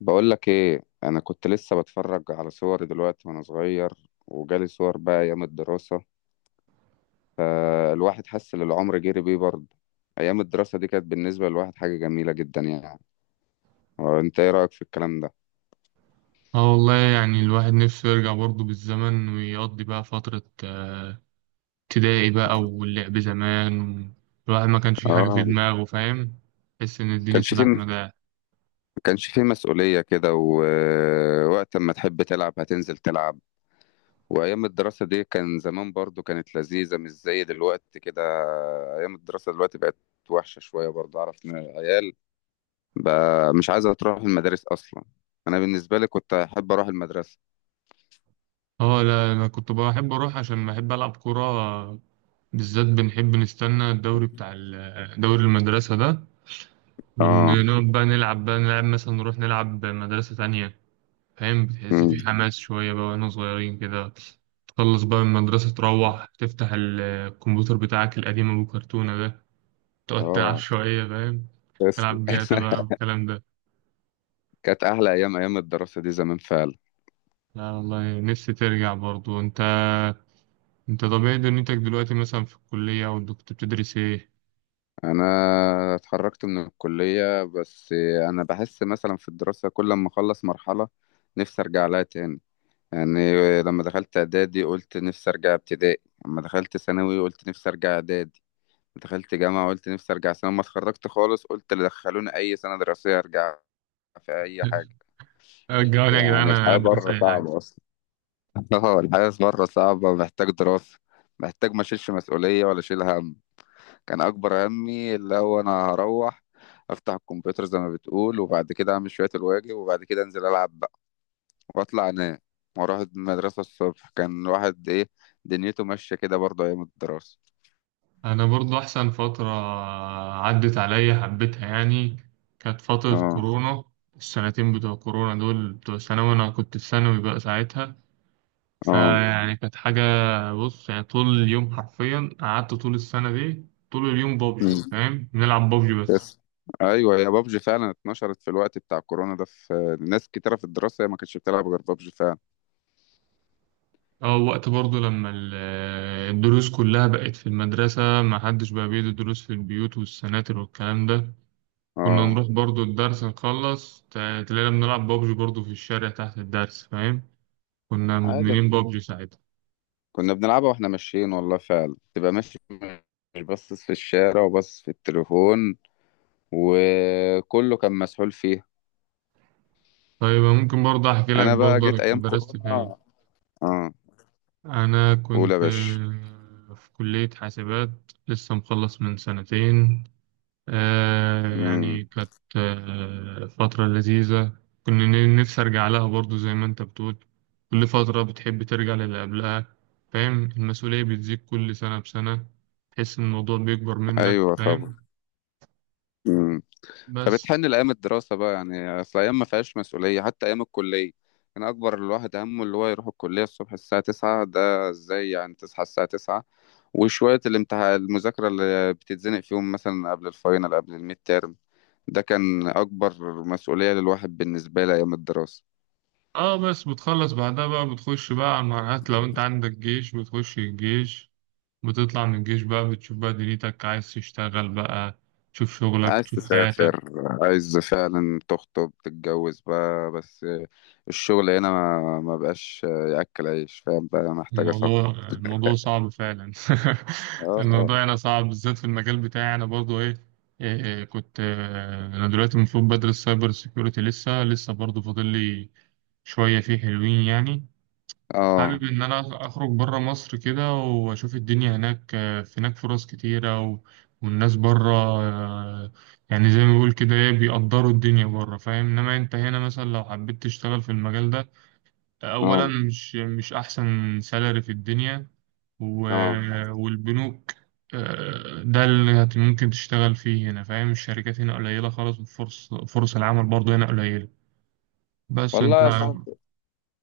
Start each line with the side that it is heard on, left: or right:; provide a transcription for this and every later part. left: بقول لك ايه، انا كنت لسه بتفرج على صوري دلوقتي وانا صغير، وجالي صور بقى ايام الدراسة. الواحد حس ان العمر جري بيه برضه. ايام الدراسة دي كانت بالنسبة للواحد حاجة جميلة جدا يعني. هو انت ايه رأيك في الكلام ده؟
right: اه والله يعني الواحد نفسه يرجع برضه بالزمن ويقضي بقى فترة ابتدائي بقى واللعب زمان الواحد ما كانش فيه حاجة في
left: اه.
right: دماغه فاهم. تحس إن الدنيا
left: كانش فيه
right: سلاحنا ده.
left: كانش فيه مسؤولية كده، ووقت ما تحب تلعب هتنزل تلعب. وايام الدراسة دي كان زمان برضه كانت لذيذة، مش زي دلوقتي كده. ايام الدراسة دلوقتي بقت وحشة شوية برضه، اعرف إن عيال بقى مش عايزة تروح المدارس أصلا. أنا بالنسبة لي كنت أحب أروح المدرسة.
right: اه لا أنا كنت بحب أروح عشان بحب ألعب كورة بالذات بنحب نستنى الدوري بتاع دوري المدرسة ده،
left: آه.
right: ونقعد بقى نلعب مثلا، نروح نلعب مدرسة تانية فاهم، بتحس
left: مم.
right: في حماس شوية بقى واحنا صغيرين كده. تخلص بقى من المدرسة تروح تفتح الكمبيوتر بتاعك القديم أبو كرتونة ده، تقعد تلعب
left: آه.
right: شوية فاهم،
left: تسلم.
right: تلعب جاتا بقى والكلام ده.
left: كانت أحلى أيام أيام الدراسة دي زمان فعلا.
right: لا والله نفسي ترجع برضو انت. انت طبيعي دنيتك دلوقتي مثلا في الكلية او انت كنت بتدرس ايه؟
left: أنا اتخرجت من الكلية بس. أنا بحس مثلا في الدراسة كل ما أخلص مرحلة نفسي أرجع لها تاني، يعني لما دخلت إعدادي قلت نفسي أرجع ابتدائي، لما دخلت ثانوي قلت نفسي أرجع إعدادي، دخلت جامعة قلت نفسي أرجع ثانوي، لما اتخرجت خالص قلت اللي دخلوني أي سنة دراسية أرجع في أي حاجة.
right: رجعوني يا جدعان
left: يعني
right: انا
left: الحياة
right: ادرس
left: بره
right: اي حاجة.
left: صعبة أصلا. اه، الحياة بره صعبة، محتاج دراسة، محتاج ما أشيلش مسؤولية ولا أشيل هم. كان أكبر همي اللي هو أنا هروح أفتح الكمبيوتر زي ما بتقول، وبعد كده أعمل شوية الواجب، وبعد كده أنزل ألعب بقى، وأطلع أنام، وأروح المدرسة الصبح. كان واحد إيه، دنيته ماشية كده برضه أيام الدراسة.
right: انا برضو احسن فترة عدت عليا حبيتها يعني، كانت فترة
left: اه.
right: كورونا. السنتين بتوع كورونا دول بتوع ثانوي، انا كنت في ثانوي بقى ساعتها،
left: اه.
right: فيعني كانت حاجة. بص يعني طول اليوم حرفيا، قعدت طول السنة دي طول اليوم بابجي
left: مم.
right: فاهم، بنلعب بابجي بس.
left: بس. ايوه يا بابجي، فعلا اتنشرت في الوقت بتاع كورونا ده، في ناس كتيره في الدراسه هي ما كانتش بتلعب غير بابجي فعلا.
right: اه وقت برضه لما الدروس كلها بقت في المدرسة، ما حدش بقى بيدي دروس في البيوت والسناتر والكلام ده. كنا
left: اه.
right: نروح برضه الدرس نخلص تلاقينا بنلعب بابجي برضه في الشارع تحت الدرس فاهم، كنا
left: عادي،
right: مدمنين بابجي ساعتها.
left: كنا بنلعبها واحنا ماشيين والله، فعلا تبقى ماشي مش باصص في الشارع وباصص في التليفون، وكله كان مسحول فيها.
right: طيب ممكن برضه أحكي لك
left: انا بقى
right: برضه أنا
left: جيت
right: كنت
left: ايام
right: درست
left: كورونا.
right: فين.
left: اه.
right: أنا
left: قول يا
right: كنت
left: باشا.
right: في كلية حاسبات، لسه مخلص من سنتين،
left: امم.
right: يعني كانت فترة لذيذة. كنا نفسي أرجع لها برضو زي ما أنت بتقول، كل فترة بتحب ترجع للي قبلها فاهم، المسؤولية بتزيد كل سنة بسنة، تحس إن الموضوع بيكبر منك
left: ايوه طبعا.
right: فاهم.
left: امم.
right: بس
left: فبتحن لايام الدراسه بقى، يعني اصل ايام ما فيهاش مسؤوليه. حتى ايام الكليه كان اكبر الواحد همه اللي هو يروح الكليه الصبح الساعه 9. ده ازاي يعني تصحى الساعه 9؟ وشويه الامتحان، المذاكره اللي بتتزنق فيهم مثلا قبل الفاينل قبل الميد تيرم، ده كان أكبر مسؤولية للواحد بالنسبة لي أيام الدراسة.
right: اه بس بتخلص بعدها بقى، بتخش بقى على المرحلات، لو انت عندك جيش بتخش الجيش، بتطلع من الجيش بقى بتشوف بقى دنيتك عايز تشتغل بقى، تشوف شغلك
left: عايز
right: تشوف حياتك.
left: تسافر، عايز فعلا تخطب تتجوز بقى. بس الشغل هنا ما بقاش يأكل عيش فاهم، بقى محتاجة
right: الموضوع
left: سفر.
right: الموضوع صعب فعلا.
left: اه.
right: الموضوع هنا صعب بالذات في المجال بتاعي، انا برضو ايه, إيه, إيه كنت انا دلوقتي المفروض بدرس سايبر سيكيورتي، لسه برضو فاضل لي شوية، فيه حلوين يعني.
left: اه.
right: حابب إن أنا أخرج برا مصر كده وأشوف الدنيا هناك، في هناك فرص كتيرة والناس برا، يعني زي ما بيقول كده إيه، بيقدروا الدنيا برا فاهم، إنما أنت هنا مثلا لو حبيت تشتغل في المجال ده، أولا
left: اه.
right: مش أحسن سالري في الدنيا و...
left: اه
right: والبنوك، ده اللي ممكن تشتغل فيه هنا فاهم، الشركات هنا قليلة خالص، وفرص العمل برضه هنا قليلة بس أنت.
left: والله يا صاحبي،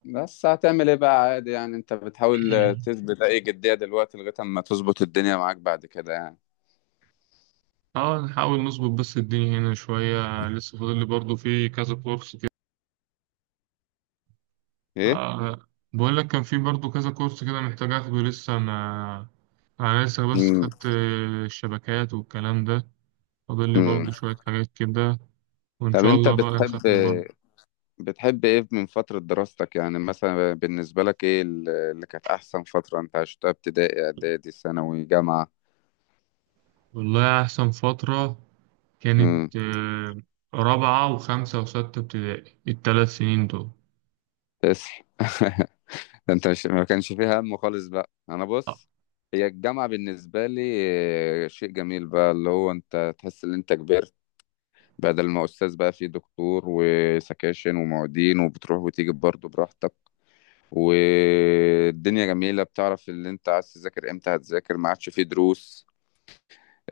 left: بس هتعمل ايه بقى؟ عادي يعني، انت بتحاول تثبت اي جدية دلوقتي لغاية اما تظبط الدنيا معاك بعد كده يعني.
right: اه نحاول نظبط بس الدنيا هنا شوية، لسه فاضل لي برضه في كذا كورس كده.
left: ايه.
right: آه بقول لك كان في برضه كذا كورس كده محتاج اخده لسه ما. انا لسه بس
left: امم.
right: خدت الشبكات والكلام ده، فاضل لي
left: امم.
right: برضه شوية حاجات كده، وان
left: طب
right: شاء
left: انت
right: الله بقى
left: بتحب
right: نسافر برضه.
left: بتحب ايه من فترة دراستك يعني؟ مثلا بالنسبة لك ايه ال- اللي كانت احسن فترة انت عشتها؟ ابتدائي، اعدادي، ثانوي، جامعة؟
right: والله احسن فترة
left: امم.
right: كانت رابعة وخمسة وستة ابتدائي، الثلاث سنين دول.
left: تسلم. ده انت مش ما كانش فيها هم خالص بقى. انا بص، هي الجامعة بالنسبة لي شيء جميل بقى، اللي هو انت تحس ان انت كبرت، بدل ما استاذ بقى في دكتور وسكاشن ومعيدين، وبتروح وتيجي برضه براحتك، والدنيا جميلة، بتعرف اللي انت عايز تذاكر امتى هتذاكر، ما عادش فيه دروس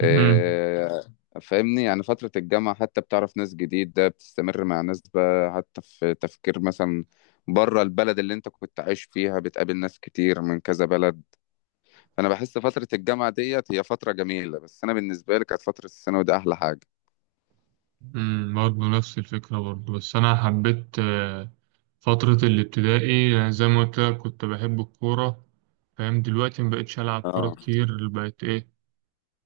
left: فاهمني يعني. فترة الجامعة حتى بتعرف ناس جديدة، بتستمر مع ناس بقى، حتى في تفكير مثلا بره البلد اللي انت كنت عايش فيها، بتقابل ناس كتير من كذا بلد. فأنا بحس فترة الجامعة ديت هي فترة جميلة، بس أنا بالنسبة لي كانت فترة الثانوي دي أحلى حاجة.
right: برضه نفس الفكرة برضه، بس أنا حبيت فترة الابتدائي، يعني زي ما قلت لك كنت بحب الكورة فاهم، دلوقتي مبقتش ألعب كورة
left: اه.
right: كتير، بقت إيه،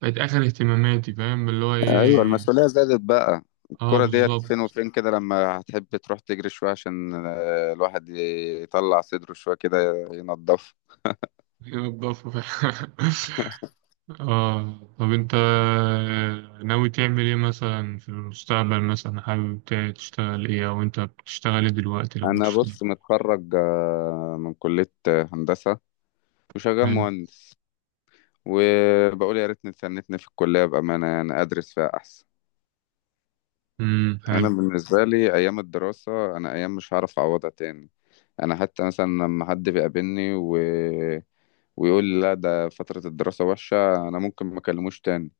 right: بقت آخر اهتماماتي فاهم اللي هو
left: ايوه،
right: إيه.
left: المسؤوليه زادت بقى.
right: آه
left: الكرة ديت فين
right: بالظبط.
left: وفين كده، لما هتحب تروح تجري شويه عشان الواحد يطلع صدره شويه كده، ينضف.
right: هي الضفة فعلا. آه طب أنت ناوي تعمل إيه مثلا في المستقبل، مثلا حابب تشتغل إيه أو أنت بتشتغل إيه دلوقتي لو
left: انا
right: بتشتغل؟
left: بص، متخرج من كليه هندسه، وشغال
right: حلو.
left: مهندس. وبقول يا ريتني اتسنتني في الكلية بأمانة، يعني أدرس فيها أحسن.
right: حلو.
left: أنا بالنسبة لي أيام الدراسة، أنا أيام مش هعرف أعوضها تاني. أنا حتى مثلا لما حد بيقابلني و... ويقول لي لا ده فترة الدراسة وحشة، أنا ممكن ما أكلموش تاني.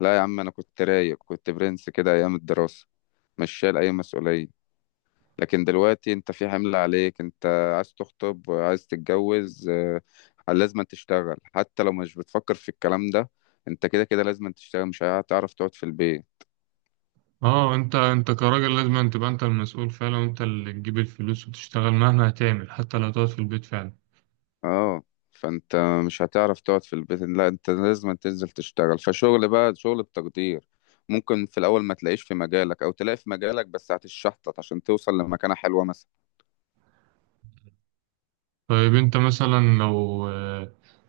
left: لا يا عم، أنا كنت رايق، كنت برنس كده أيام الدراسة، مش شايل أي مسؤولية. لكن دلوقتي انت في حمل عليك. انت عايز تخطب، عايز تتجوز لازم تشتغل. حتى لو مش بتفكر في الكلام ده، انت كده كده لازم تشتغل، مش هتعرف تقعد في البيت.
right: اه انت كراجل لازم أن تبقى انت المسؤول فعلا، وانت اللي تجيب الفلوس وتشتغل مهما هتعمل، حتى لو تقعد في البيت فعلا.
left: اه. فانت مش هتعرف تقعد في البيت. لا، انت لازم تنزل تشتغل، فشغل بقى شغل بتقدير. ممكن في الاول ما تلاقيش في مجالك او تلاقي في مجالك، بس هتتشحطط عشان توصل لمكانة حلوة مثلا.
right: طيب انت مثلا لو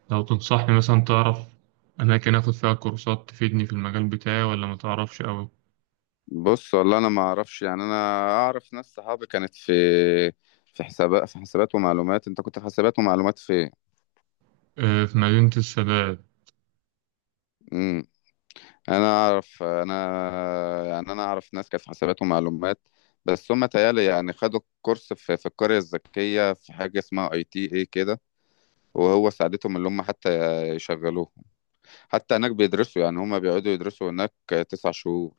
right: لو تنصحني مثلا تعرف اماكن اخد فيها كورسات تفيدني في المجال بتاعي ولا ما تعرفش قوي؟
left: بص والله، انا ما اعرفش يعني. انا اعرف ناس صحابي كانت في، في حسابات ومعلومات. انت كنت في حسابات ومعلومات في ايه؟
right: في مدينة السادات.
left: امم. انا اعرف، انا يعني، انا اعرف ناس كانت في حسابات ومعلومات، بس هم تهيألي يعني خدوا كورس في القرية الذكية، في حاجة اسمها اي تي اي كده. وهو ساعدتهم اللي هم حتى يشغلوه. حتى هناك بيدرسوا، يعني هم بيقعدوا يدرسوا هناك 9 شهور.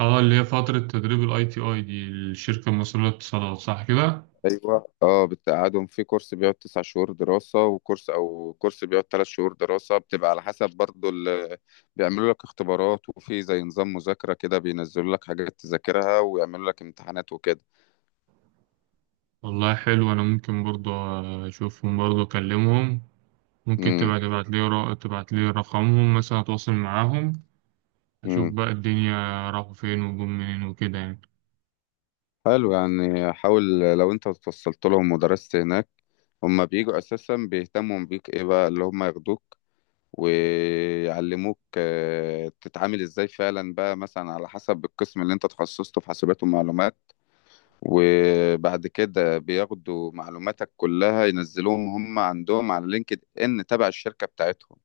right: اه اللي هي فترة تدريب الاي تي اي دي الشركة المصرية للاتصالات صح كده؟
left: ايوه اه، بتقعدهم في كورس بيقعد 9 شهور دراسه، وكورس او كورس بيقعد 3 شهور دراسه، بتبقى على حسب برضو ال... بيعملوا لك اختبارات، وفي زي نظام مذاكره كده، بينزلوا لك حاجات تذاكرها، ويعملوا لك امتحانات وكده.
right: والله حلو، انا ممكن برضو اشوفهم برضو اكلمهم، ممكن
left: امم.
right: تبقى تبعت لي رقمهم مثلا اتواصل معاهم. أشوف
left: امم.
right: بقى الدنيا راحوا فين وجم منين وكده يعني.
left: حلو يعني، حاول. لو انت اتوصلت لهم ودرست هناك، هما بيجوا اساسا بيهتموا بيك، ايه بقى اللي هما ياخدوك ويعلموك تتعامل ازاي فعلا بقى، مثلا على حسب القسم اللي انت تخصصته في حاسبات ومعلومات. وبعد كده بياخدوا معلوماتك كلها، ينزلوهم هم عندهم على لينكد ان تبع الشركة بتاعتهم،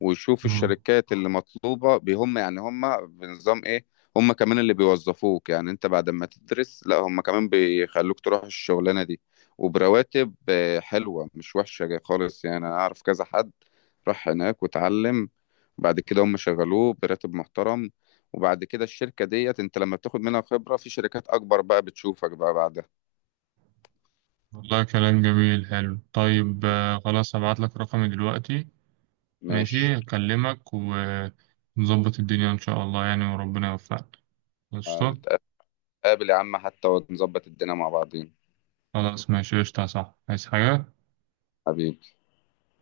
left: ويشوف
right: مم.
left: الشركات اللي مطلوبة بهم، يعني هم بنظام ايه. هم كمان اللي بيوظفوك، يعني انت بعد ما تدرس لا، هم كمان بيخلوك تروح الشغلانة دي، وبرواتب حلوة، مش وحشة خالص. يعني انا اعرف كذا حد راح هناك واتعلم، بعد كده هم شغلوه براتب محترم. وبعد كده الشركة ديت انت لما بتاخد منها خبرة، في شركات اكبر بقى بتشوفك بقى بعدها.
right: والله كلام جميل حلو، طيب، خلاص هبعت لك رقمي دلوقتي.
left: ماشي.
right: ماشي أكلمك ونظبط الدنيا إن شاء الله يعني، وربنا يوفقك. قشطة.
left: هنتقابل يا عم حتى، ونظبط الدنيا مع بعضين.
right: خلاص ماشي قشطة، صح عايز حاجة؟
left: حبيبي.